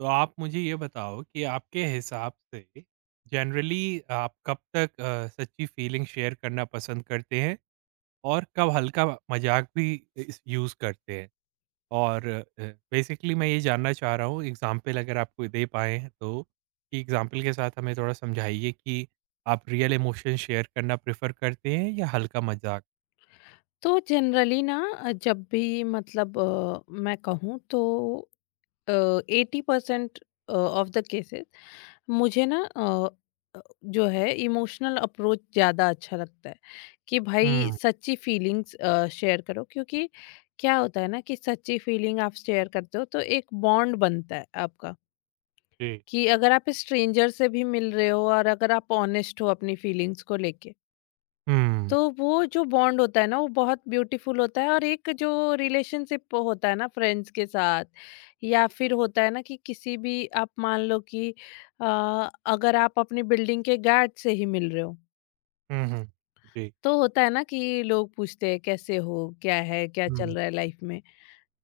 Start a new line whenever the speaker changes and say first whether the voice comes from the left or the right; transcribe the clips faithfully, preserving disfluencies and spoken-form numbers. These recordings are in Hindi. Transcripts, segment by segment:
right: तो आप मुझे ये बताओ कि आपके हिसाब से जनरली आप कब तक अ, सच्ची फीलिंग शेयर करना पसंद करते हैं और कब हल्का मजाक भी इस यूज़ करते हैं? और बेसिकली मैं ये जानना चाह रहा हूँ एग्ज़ाम्पल अगर आप कोई दे पाएँ तो, कि एग्ज़ाम्पल के साथ हमें थोड़ा समझाइए कि आप रियल इमोशन शेयर करना प्रेफ़र करते हैं या हल्का मजाक?
left: तो जनरली ना अ, जब भी मतलब अ, मैं कहूँ तो eighty percent of the cases मुझे ना अ, अ, जो है इमोशनल अप्रोच ज़्यादा अच्छा लगता है कि भाई
right: हुँ,
left: सच्ची फीलिंग्स शेयर करो क्योंकि क्या होता है ना कि सच्ची फीलिंग आप शेयर करते हो तो एक बॉन्ड बनता है आपका।
right: जी।
left: कि अगर आप स्ट्रेंजर से भी मिल रहे हो और अगर आप ऑनेस्ट हो अपनी फीलिंग्स को लेके
right: हुँ,
left: तो वो जो बॉन्ड होता है ना वो बहुत ब्यूटीफुल होता है। और एक जो रिलेशनशिप होता है ना फ्रेंड्स के साथ या फिर होता है ना कि किसी भी आप मान लो कि अ, अगर आप अपनी बिल्डिंग के गार्ड से ही मिल रहे हो
right: हुँ, हुँ। जी।
left: तो होता है ना कि लोग पूछते हैं कैसे हो, क्या है, क्या
right: हुँ,
left: चल रहा है लाइफ में।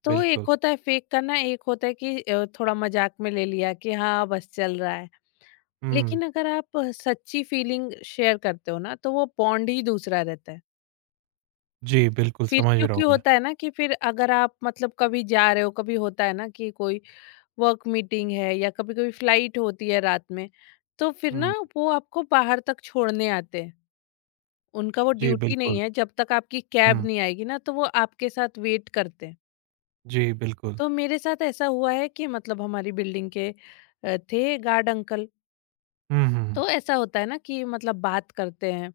left: तो एक
right: बिल्कुल।
left: होता है फेक करना, एक होता है कि अ, थोड़ा मजाक में ले लिया कि हाँ बस चल रहा है।
right: हुँ,
left: लेकिन अगर आप सच्ची फीलिंग शेयर करते हो ना तो वो बॉन्ड ही दूसरा रहता है।
right: जी, बिल्कुल
left: फिर
right: समझ रहा
left: क्योंकि
right: हूँ मैं।
left: होता है ना कि फिर अगर आप मतलब कभी जा रहे हो, कभी होता है ना कि कोई वर्क मीटिंग है या कभी कभी फ्लाइट होती है रात में, तो फिर
right: हुँ।
left: ना वो आपको बाहर तक छोड़ने आते हैं। उनका वो
right: जी,
left: ड्यूटी नहीं
right: बिल्कुल।
left: है, जब तक आपकी कैब
right: हुँ,
left: नहीं आएगी ना तो वो आपके साथ वेट करते हैं।
right: जी, बिल्कुल।
left: तो मेरे साथ ऐसा हुआ है कि मतलब हमारी बिल्डिंग के अ, थे गार्ड अंकल,
right: हुँ, हुँ, हुँ।
left: तो ऐसा होता है ना कि मतलब बात करते हैं।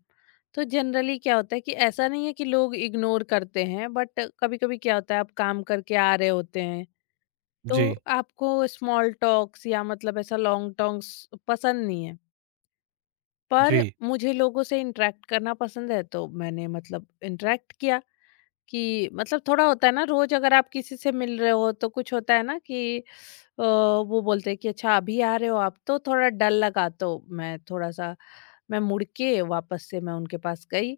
left: तो जनरली क्या होता है कि ऐसा नहीं है कि लोग इग्नोर करते हैं, बट कभी कभी क्या होता है आप काम करके आ रहे होते हैं
right: जी,
left: तो आपको स्मॉल टॉक्स या मतलब ऐसा लॉन्ग टॉक्स पसंद नहीं है, पर
right: जी।
left: मुझे लोगों से इंटरेक्ट करना पसंद है तो मैंने मतलब इंटरेक्ट किया। कि मतलब थोड़ा होता है ना, रोज अगर आप किसी से मिल रहे हो तो कुछ होता है ना कि अ, वो बोलते हैं कि अच्छा अभी आ रहे हो आप, तो थोड़ा डर लगा तो मैं थोड़ा सा मैं मुड़ के वापस से मैं उनके पास गई।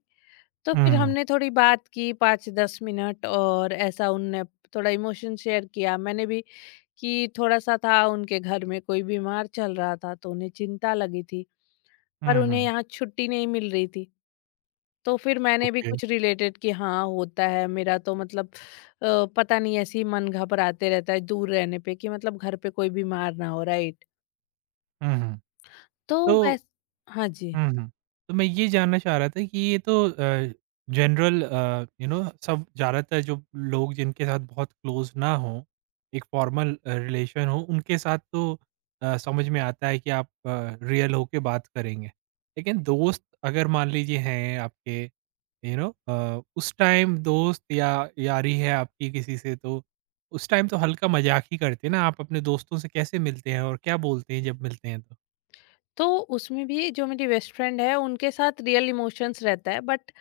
left: तो
right: हुँ,
left: फिर
right: हुँ।
left: हमने थोड़ी बात की पाँच से दस मिनट, और ऐसा उनने थोड़ा इमोशन शेयर किया। मैंने भी कि थोड़ा-सा था, उनके घर में कोई बीमार चल रहा था तो उन्हें चिंता लगी थी, पर
right: हुँ,
left: उन्हें
right: हुँ।
left: यहाँ छुट्टी नहीं मिल रही थी। तो फिर मैंने भी
right: ओके।
left: कुछ रिलेटेड कि हाँ, होता है मेरा तो मतलब अ, पता नहीं ऐसे ही मन घबराते रहता है दूर रहने पे कि मतलब घर पे कोई बीमार ना हो, राइट?
right: हुँ, हुँ।
left: तो
right: तो
left: वैस हाँ जी।
right: हुँ, हुँ। तो मैं ये जानना चाह रहा था कि ये तो अ, जनरल अ, यू नो सब ज़्यादातर जो लोग जिनके साथ बहुत क्लोज़ ना हों, एक फॉर्मल अ, रिलेशन हो, उनके साथ तो अ, समझ में आता है कि आप अ, रियल होके बात करेंगे। लेकिन दोस्त अगर मान लीजिए हैं आपके यू नो अ, उस टाइम दोस्त या यारी है आपकी किसी से तो उस टाइम तो हल्का मज़ाक ही करते हैं ना, आप अपने दोस्तों से कैसे मिलते हैं और क्या बोलते हैं जब मिलते हैं तो?
left: तो उसमें भी जो मेरी बेस्ट फ्रेंड है उनके साथ रियल इमोशंस रहता है, बट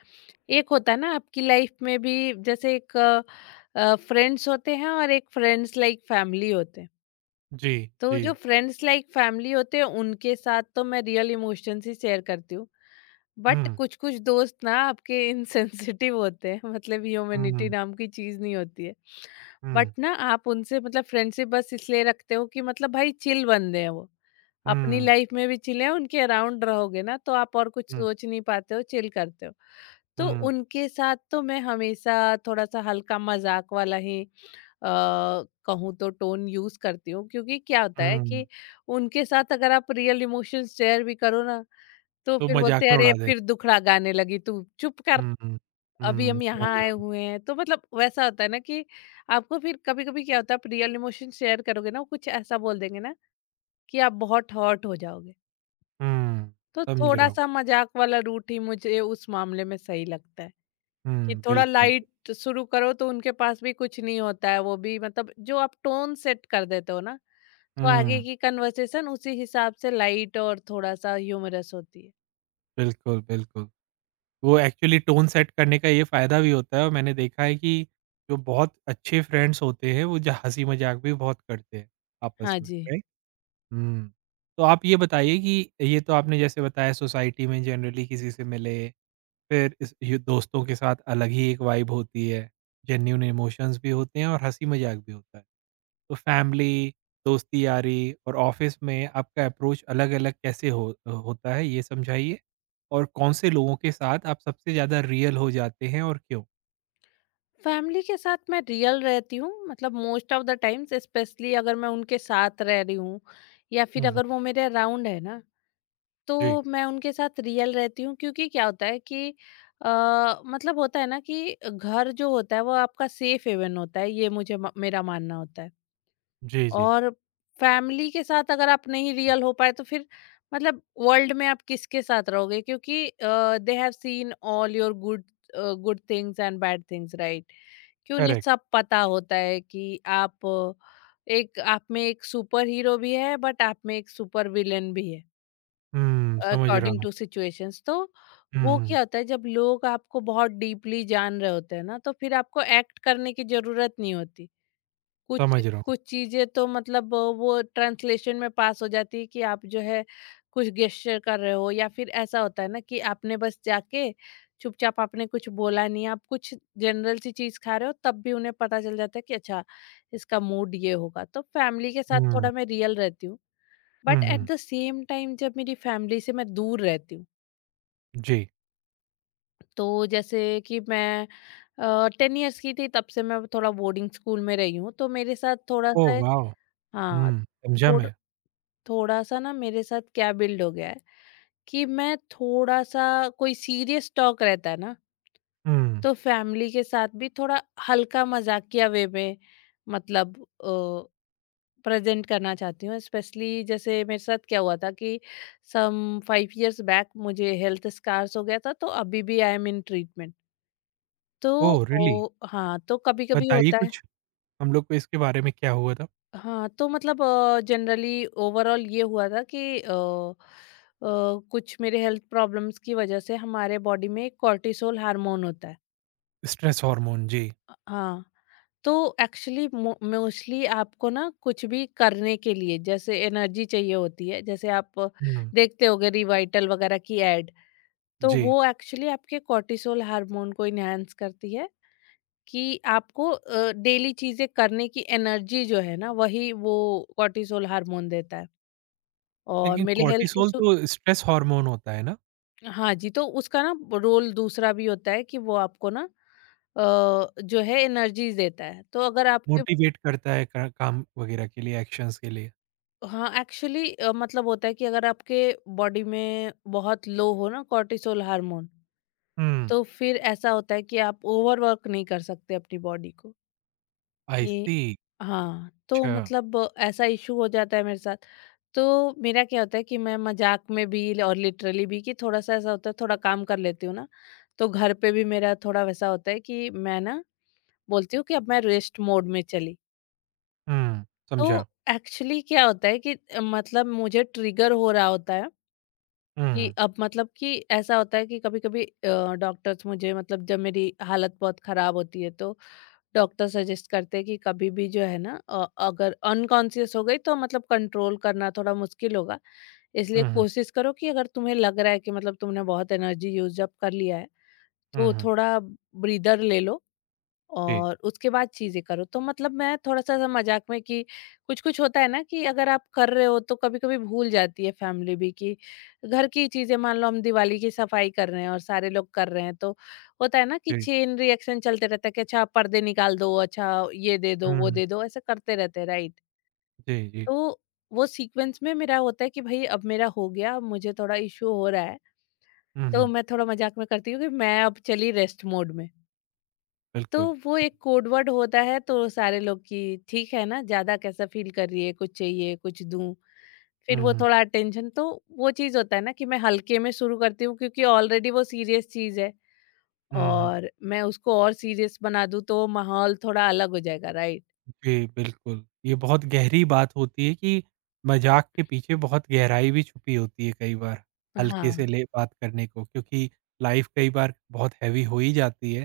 left: एक होता है ना आपकी लाइफ में भी, जैसे एक फ्रेंड्स होते हैं और एक फ्रेंड्स लाइक फैमिली होते हैं।
right: जी,
left: तो जो
right: जी।
left: फ्रेंड्स लाइक फैमिली होते हैं उनके साथ तो मैं रियल इमोशंस ही शेयर करती हूँ, बट
right: हुँ।
left: कुछ कुछ दोस्त ना आपके इनसेंसिटिव होते हैं, मतलब ह्यूमैनिटी
right: हुँ,
left: नाम की चीज़ नहीं होती है। बट
right: हुँ,
left: ना आप उनसे मतलब फ्रेंडशिप बस इसलिए रखते हो कि मतलब भाई चिल बंदे हैं वो। अपनी
right: हुँ,
left: लाइफ में भी चिल हैं, उनके अराउंड रहोगे ना तो आप और कुछ
right: हुँ,
left: सोच नहीं पाते हो, चिल करते हो। तो
right: हुँ,
left: उनके साथ तो मैं हमेशा थोड़ा-सा हल्का मज़ाक वाला ही अ, कहूँ तो टोन यूज़ करती हूँ, क्योंकि क्या होता है
right: हुँ,
left: कि उनके साथ अगर आप रियल इमोशंस शेयर भी करो ना, तो
right: तो
left: फिर
right: मज़ाक
left: बोलते हैं,
right: में उड़ा
left: "अरे!
right: देंगे।
left: फिर दुखड़ा गाने लगी तू, चुप कर।"
right: हुँ, हुँ,
left: अभी
right: हुँ,
left: हम
right: समझ
left: यहाँ
right: रहा
left: आए
right: हूँ।
left: हुए हैं तो मतलब वैसा होता है ना कि आपको फिर कभी कभी क्या होता है आप रियल इमोशन शेयर करोगे ना वो कुछ ऐसा बोल देंगे ना कि आप बहुत हर्ट हो जाओगे।
right: हुँ,
left: तो
right: समझ
left: थोड़ा
right: रहा हूँ।
left: सा मजाक वाला रूट ही मुझे उस मामले में सही लगता है, कि
right: हुँ,
left: थोड़ा
right: बिल्कुल,
left: लाइट शुरू करो तो उनके पास भी कुछ नहीं होता है, वो भी मतलब जो आप टोन सेट कर देते हो ना तो आगे
right: हुँ,
left: की कन्वर्सेशन उसी हिसाब से लाइट और थोड़ा सा ह्यूमरस होती है।
right: बिल्कुल, बिल्कुल। वो एक्चुअली टोन सेट करने का ये फ़ायदा भी होता है और मैंने देखा है कि जो बहुत अच्छे फ्रेंड्स होते हैं, वो ज हँसी-मज़ाक भी बहुत करते हैं आपस
left: हाँ
right: में,
left: जी।
right: राइट? हुँ, तो आप ये बताइए कि ये तो आपने जैसे बताया सोसाइटी में जनरली किसी से मिले फिर इस ये दोस्तों के साथ अलग ही एक वाइब होती है। जेन्युइन इमोशंस भी होते हैं और हँसी-मज़ाक भी होता है। तो फैमिली, दोस्ती-यारी और ऑफ़िस में आपका अप्रोच अलग-अलग कैसे हो होता है, ये समझाइए? और कौन से लोगों के साथ आप सबसे ज़्यादा रियल हो जाते हैं और क्यों?
left: फैमिली के साथ मैं रियल रहती हूँ, मतलब most of the times, specially अगर मैं उनके साथ रह रही हूँ या
right: हुँ,
left: फिर
right: हुँ।
left: अगर वो मेरे अराउंड है ना
right: जी।
left: तो मैं उनके साथ रियल रहती हूँ, क्योंकि क्या होता है कि अ, मतलब होता है ना कि घर जो होता है वो आपका सेफ हेवन होता है, ये मुझे मेरा मानना होता है।
right: जी, जी।
left: और फैमिली के साथ अगर आप नहीं रियल हो पाए तो फिर मतलब वर्ल्ड में आप किसके साथ रहोगे, क्योंकि they have seen all your good good things and bad things, right? कि उन्हें
right: करेक्ट।
left: सब पता होता है कि आप अ, एक, आप में एक सुपर हीरो भी है बट आप में एक सुपर विलेन भी है
right: हुँ, समझ रहा
left: अकॉर्डिंग
right: हूँ।
left: To situations. तो वो
right: हुँ,
left: क्या होता है जब लोग आपको बहुत डीपली जान रहे होते हैं ना तो फिर आपको एक्ट करने की जरूरत नहीं होती, कुछ
right: समझ रहा हूँ।
left: कुछ चीजें तो मतलब वो ट्रांसलेशन में पास हो जाती है कि आप जो है कुछ गेस्चर कर रहे हो, या फिर ऐसा होता है ना कि आपने बस जाके चुपचाप, आपने कुछ बोला नहीं, आप कुछ जनरल सी चीज खा रहे हो तब भी उन्हें पता चल जाता है कि अच्छा इसका मूड ये होगा। तो फैमिली के साथ
right: हुँ,
left: थोड़ा मैं रियल रहती हूँ,
right: हुँ,
left: but at
right: hmm.
left: The same time जब मेरी फैमिली से मैं दूर रहती हूँ,
right: जी।
left: तो जैसे कि मैं टेन इयर्स की थी तब से मैं थोड़ा बोर्डिंग स्कूल में रही हूँ तो मेरे साथ थोड़ा
right: ओह
left: सा,
right: वाओ!
left: हाँ,
right: हुँ, समझा मैं।
left: थोड़ा सा ना मेरे साथ क्या बिल्ड हो गया है कि मैं थोड़ा सा, कोई सीरियस टॉक रहता है ना
right: हुँ।
left: तो फैमिली के साथ भी थोड़ा हल्का मजाकिया वे में मतलब प्रेजेंट करना चाहती हूँ। स्पेशली जैसे मेरे साथ क्या हुआ था कि सम फाइव इयर्स बैक मुझे हेल्थ स्कार्स हो गया था, तो अभी भी आई एम इन ट्रीटमेंट। तो
right: ओह रियली?
left: ओ, हाँ, तो कभी कभी
right: बताइए
left: होता है।
right: कुछ। हम लोग को इसके बारे में क्या हुआ था?
left: हाँ, तो मतलब जनरली ओवरऑल ये हुआ था कि अ अ, कुछ मेरे हेल्थ प्रॉब्लम्स की वजह से हमारे बॉडी में एक कॉर्टिसोल हार्मोन होता है।
right: स्ट्रेस हार्मोन, जी।
left: अ, हाँ, तो एक्चुअली मो मोस्टली आपको ना कुछ भी करने के लिए जैसे एनर्जी चाहिए होती है, जैसे आप
right: हुँ,
left: देखते होंगे रिवाइटल वगैरह की ऐड, तो
right: जी।
left: वो एक्चुअली आपके कॉर्टिसोल हार्मोन को एनहांस करती है, कि आपको अ, डेली चीज़ें करने की एनर्जी जो है ना, वही वो कॉर्टिसोल हार्मोन देता है। और
right: लेकिन
left: मेरे हेल्थ
right: कॉर्टिसोल
left: इशू।
right: तो स्ट्रेस हार्मोन होता है ना?
left: हाँ जी, तो उसका ना रोल दूसरा भी होता है कि वो आपको ना अ, जो है एनर्जी देता है। तो अगर आपके,
right: मोटिवेट करता है का काम वगैरह के लिए, एक्शंस के लिए।
left: हाँ, एक्चुअली अ, मतलब होता है कि अगर आपके बॉडी में बहुत लो हो ना कॉर्टिसोल हार्मोन,
right: हुँ,
left: तो फिर ऐसा होता है कि आप ओवरवर्क नहीं कर सकते अपनी बॉडी को।
right: आई
left: ये
right: सी
left: हाँ, तो
right: अच्छा।
left: मतलब ऐसा इशू हो जाता है मेरे साथ। तो मेरा क्या होता है कि मैं मजाक में भी और लिटरली भी कि थोड़ा सा ऐसा होता है, थोड़ा काम कर लेती हूँ ना तो घर पे भी मेरा थोड़ा वैसा होता है कि मैं ना बोलती हूँ कि अब मैं रेस्ट मोड में चली।
right: हुँ,
left: तो
right: समझा।
left: एक्चुअली क्या होता है कि अ, मतलब मुझे ट्रिगर हो रहा होता है
right: हुँ,
left: कि
right: हुँ,
left: अब मतलब कि ऐसा होता है कि कभी-कभी अ, डॉक्टर्स मुझे मतलब जब मेरी हालत बहुत खराब होती है तो डॉक्टर सजेस्ट करते हैं कि कभी भी जो है ना अ, अगर अनकॉन्शियस हो गई तो मतलब कंट्रोल करना थोड़ा मुश्किल होगा।
right: हुँ,
left: इसलिए
right: हुँ,
left: कोशिश करो कि अगर तुम्हें लग रहा है कि मतलब तुमने बहुत एनर्जी यूज़ अप कर लिया है,
right: हुँ,
left: तो
right: हुँ।
left: थोड़ा ब्रीदर ले लो
right: जी,
left: और उसके बाद चीज़ें करो। तो मतलब मैं थोड़ा-सा ऐसा मज़ाक में कि कुछ-कुछ होता है ना कि अगर आप कर रहे हो तो कभी-कभी भूल जाती है फैमिली भी कि घर की चीज़ें, मान लो हम दिवाली की सफाई कर रहे हैं और सारे लोग कर रहे हैं, तो होता है ना कि
right: जी।
left: चेन रिएक्शन चलते रहता है कि अच्छा पर्दे निकाल दो, अच्छा ये दे दो, वो
right: हुँ,
left: दे दो, ऐसा करते रहते हैं, राइट?
right: जी, जी।
left: तो वो सीक्वेंस में मेरा होता है कि भई अब मेरा हो गया, अब मुझे थोड़ा इश्यू हो रहा है,
right: हुँ,
left: तो
right: हुँ,
left: मैं थोड़ा मज़ाक में करती हूँ कि मैं अब चली रेस्ट मोड में। तो
right: बिल्कुल।
left: वो एक कोड वर्ड होता है तो सारे लोग कि ठीक है ना ज्यादा कैसा फील कर रही है कुछ चाहिए कुछ दूं फिर
right: हुँ,
left: वो
right: हुँ,
left: थोड़ा अटेंशन तो वो चीज होता है ना कि मैं हल्के में शुरू करती हूँ क्योंकि ऑलरेडी वो सीरियस चीज है।
right: हुँ, हुँ।
left: और मैं उसको और सीरियस बना दूं तो माहौल थोड़ा अलग हो जाएगा, राइट?
right: जी, बिल्कुल। ये बहुत गहरी बात होती है कि मज़ाक के पीछे बहुत गहराई भी छुपी होती है कई बार, हल्के
left: हाँ,
right: से ले बात करने को क्योंकि लाइफ़ कई बार बहुत हैवी हो ही जाती है,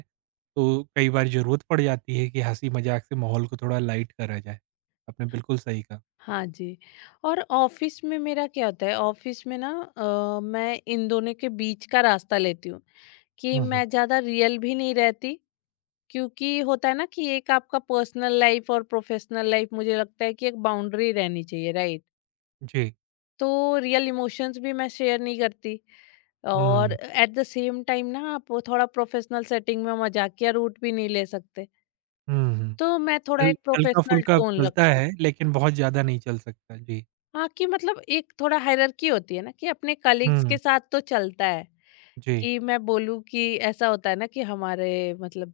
right: तो कई बार ज़रूरत पड़ जाती है कि हँसी-मज़ाक से माहौल को थोड़ा लाइट करा जाए। आपने बिल्कुल सही कहा।
left: हाँ जी। और ऑफिस में मेरा क्या होता है, ऑफिस में ना अ, मैं इन दोनों के बीच का रास्ता लेती हूँ कि
right: हुँ, हुँ।
left: मैं ज्यादा रियल भी नहीं रहती, क्योंकि होता है ना कि एक आपका पर्सनल लाइफ और प्रोफेशनल लाइफ, मुझे लगता है कि एक बाउंड्री रहनी चाहिए, राइट?
right: जी।
left: तो रियल इमोशंस भी मैं शेयर नहीं करती, और
right: हुँ,
left: एट द सेम टाइम ना आप वो थोड़ा प्रोफेशनल सेटिंग में मजाकिया रूट भी नहीं ले सकते।
right: हुँ, हुँ।
left: तो मैं थोड़ा
right: हल
left: एक प्रोफेशनल
right: हल्का-फुल्का
left: टोन
right: चलता
left: रखती हूँ।
right: है लेकिन बहुत ज़्यादा नहीं चल सकता। जी।
left: हाँ कि मतलब एक थोड़ा हायरार्की होती है ना कि अपने कलीग्स
right: हुँ,
left: के साथ तो चलता है
right: जी,
left: कि मैं बोलूँ कि ऐसा होता है ना कि हमारे मतलब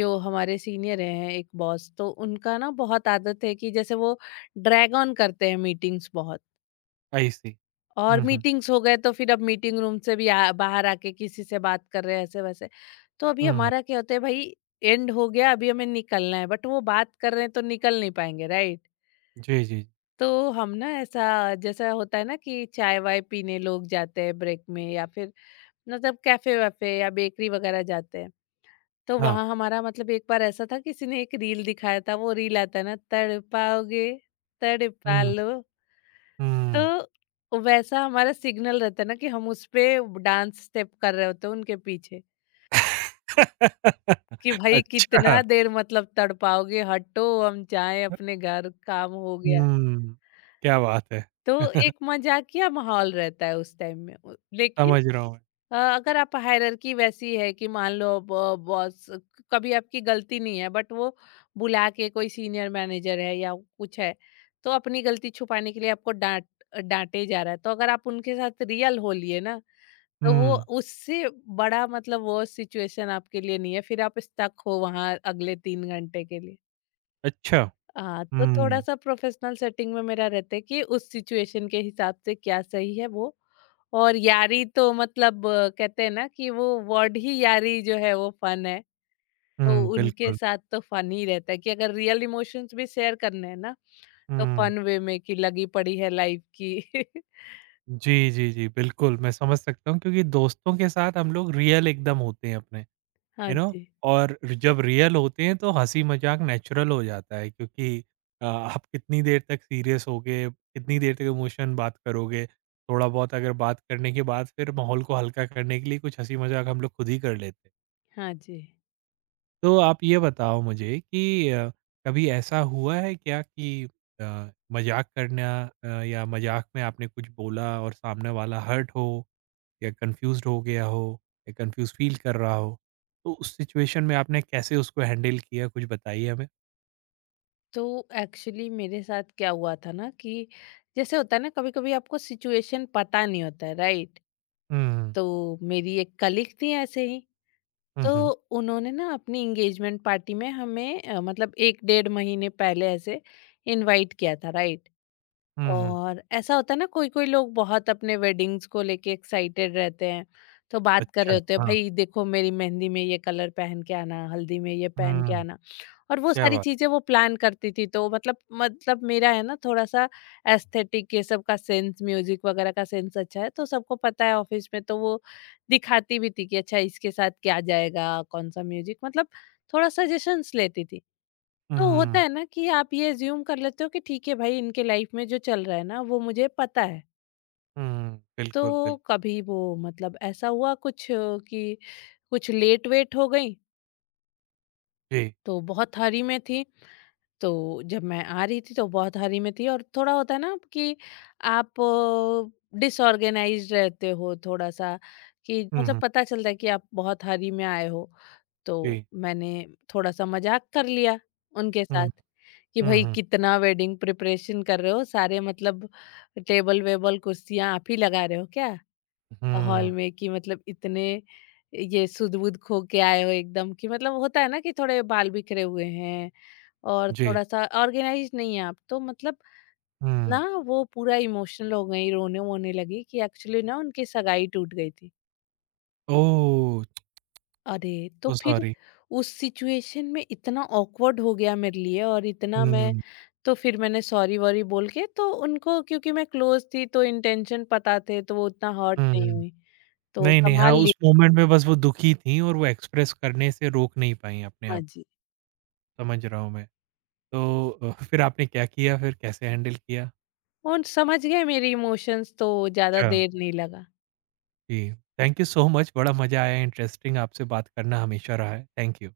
left: जो हमारे सीनियर हैं एक बॉस, तो उनका ना बहुत आदत है कि जैसे वो ड्रैग ऑन करते हैं मीटिंग्स बहुत।
right: आई सी।
left: और
right: हुँ, हुँ,
left: मीटिंग्स हो गए तो फिर अब मीटिंग रूम से भी आ, बाहर आके किसी से बात कर रहे हैं ऐसे वैसे। तो अभी
right: हुँ।
left: हमारा क्या होता है भाई, एंड हो गया, अभी हमें निकलना है, बट वो बात कर रहे हैं तो निकल नहीं पाएंगे, राइट?
right: जी, जी।
left: तो हम ना ऐसा, जैसा होता है ना कि चाय वाय पीने लोग जाते हैं ब्रेक में या फिर मतलब कैफे वैफे या बेकरी वगैरह जाते हैं, तो
right: हाँ।
left: वहाँ हमारा मतलब एक बार ऐसा था किसी ने एक रील दिखाया था, वो रील आता है ना, तड़पाओगे तड़पा
right: हुँ,
left: लो।
right: हुँ।
left: तो वैसा हमारा सिग्नल रहता है ना कि हम उस पे डांस स्टेप कर रहे होते हैं उनके पीछे कि भाई
right: अच्छा,
left: कितना देर मतलब तड़पाओगे, हटो हम जाएं अपने घर, काम हो गया।
right: हुँ, क्या बात है!
left: तो एक मजाकिया माहौल रहता है उस टाइम में उ- लेकिन
right: समझ रहा हूँ मैं।
left: अ, अगर आप हायरार्की वैसी है कि मान लो ब- बॉस, कभी आपकी गलती नहीं है बट वो बुला के कोई सीनियर मैनेजर है या कुछ है, तो अपनी गलती छुपाने के लिए आपको डांट डांटे जा रहा है, तो अगर आप उनके साथ रियल हो लिए ना, तो वो
right: हुँ,
left: उससे बड़ा मतलब वो सिचुएशन आपके लिए नहीं है, फिर आप स्टक हो वहां अगले तीन घंटे के लिए।
right: अच्छा,
left: हाँ तो थोड़ा
right: हुँ,
left: सा प्रोफेशनल सेटिंग में मेरा रहता है कि उस सिचुएशन के हिसाब से क्या सही है वो। और यारी तो मतलब अ, कहते हैं ना कि वो वर्ड ही यारी जो है वो फन है। तो
right: हुँ,
left: उनके
right: बिल्कुल,
left: साथ तो फन ही रहता है कि अगर रियल इमोशंस भी शेयर करने हैं ना, तो
right: हुँ।
left: फन वे में कि लगी पड़ी है लाइफ की।
right: जी, जी, जी, बिल्कुल, मैं समझ सकता हूँ क्योंकि दोस्तों के साथ हम लोग रियल एकदम होते हैं अपने,
left: हाँ
right: यू नो
left: जी,
right: और जब रियल होते हैं तो हँसी-मज़ाक नेचुरल हो जाता है क्योंकि अ, आप कितनी देर तक सीरियस होगे, कितनी देर तक इमोशन बात करोगे, थोड़ा-बहुत अगर बात करने के बाद फिर माहौल को हल्का करने के लिए कुछ हँसी-मज़ाक हम लोग खुद ही कर लेते हैं।
left: हाँ जी।
right: तो आप ये बताओ मुझे कि अ, कभी ऐसा हुआ है क्या कि अ, मज़ाक करना अ, या मज़ाक में आपने कुछ बोला और सामने वाला हर्ट हो या कंफ्यूज्ड हो गया हो या कंफ्यूज फील कर रहा हो तो उस सिचुएशन में आपने कैसे उसको हैंडल किया कुछ बताइए हमें
left: तो एक्चुअली मेरे साथ क्या हुआ था ना कि जैसे होता है ना कभी-कभी आपको सिचुएशन पता नहीं होता है, राइट?
right: हम्म
left: तो मेरी एक कलीग थी ऐसे ही। तो
right: हम्म
left: उन्होंने ना अपनी एंगेजमेंट पार्टी में हमें अ, मतलब एक डेढ़ महीने पहले ऐसे इनवाइट किया था, राइट?
right: हम्म
left: और ऐसा होता है ना कोई-कोई लोग बहुत अपने वेडिंग्स को लेके एक्साइटेड रहते हैं, तो बात कर
right: अच्छा
left: रहे होते हैं
right: हाँ
left: भाई देखो मेरी मेहंदी में ये कलर पहन के आना, हल्दी में ये पहन के
right: हम्म
left: आना, और वो
right: क्या
left: सारी
right: बात
left: चीज़ें वो प्लान करती थी तो मतलब मतलब मेरा है ना थोड़ा-सा एस्थेटिक ये सब का सेंस, म्यूज़िक वगैरह का सेंस अच्छा है तो सबको पता है ऑफ़िस में, तो वो दिखाती भी थी कि अच्छा इसके साथ क्या जाएगा, कौन-सा म्यूज़िक, मतलब थोड़ा सजेशंस लेती थी। तो होता
right: हम्म
left: है ना कि आप ये अज्यूम कर लेते हो कि ठीक है भाई इनके लाइफ में जो चल रहा है ना वो मुझे पता है।
right: हम्म
left: तो
right: बिल्कुल बिल्कुल
left: कभी वो मतलब ऐसा हुआ कुछ अ, कि कुछ लेट वेट हो गई
right: जी
left: तो बहुत हरी में थी। तो जब मैं आ रही थी तो बहुत हरी में थी, और थोड़ा होता है ना कि आप डिसऑर्गेनाइज रहते हो थोड़ा सा कि मतलब
right: हम्म
left: पता चलता है कि आप बहुत हरी में आए हो। तो
right: जी
left: मैंने थोड़ा-सा मज़ाक कर लिया उनके साथ
right: हम्म
left: कि भई
right: हम्म
left: कितना वेडिंग प्रिपरेशन कर रहे हो, सारे मतलब टेबल-वेबल, कुर्सियाँ आप ही लगा रहे हो क्या हॉल
right: हम्म
left: में, कि मतलब इतने ये सूद-बूद खो के आए हो एकदम, कि मतलब होता है ना कि थोड़े बाल बिखरे हुए हैं और
right: जी
left: थोड़ा-सा ऑर्गेनाइज़ नहीं है आप। तो मतलब ना
right: हम्म
left: वो पूरा इमोशनल हो गई, रोने-वोने लगी कि एक्चुअली ना उनकी सगाई टूट गई थी।
right: ओ
left: अरे! तो
right: सो
left: फिर
right: सॉरी।
left: उस सिचुएशन में इतना ऑकवर्ड हो गया मेरे लिए और इतना
right: हुँ,
left: मैं,
right: हुँ।
left: तो फिर मैंने सॉरी-वॉरी बोल के तो उनको, क्योंकि मैं क्लोज़ थी तो इंटेंशन पता थे तो वो उतना हर्ट नहीं हुई। तो
right: नहीं, नहीं, हाँ,
left: संभाल लिया।
right: उस मोमेंट में बस वो दुखी थीं और वो एक्सप्रेस करने से रोक नहीं पाईं अपने
left: हाँ
right: आप,
left: जी।
right: समझ रहा हूँ मैं। तो अ, फिर आपने क्या किया, फिर कैसे हैंडल किया?
left: और समझ गए मेरे इमोशंस तो ज़्यादा
right: अच्छा,
left: देर नहीं लगा।
right: जी। थैंक यू सो मच, बड़ा मज़ा आया, इंटरेस्टिंग आपसे बात करना हमेशा रहा है। Thank you.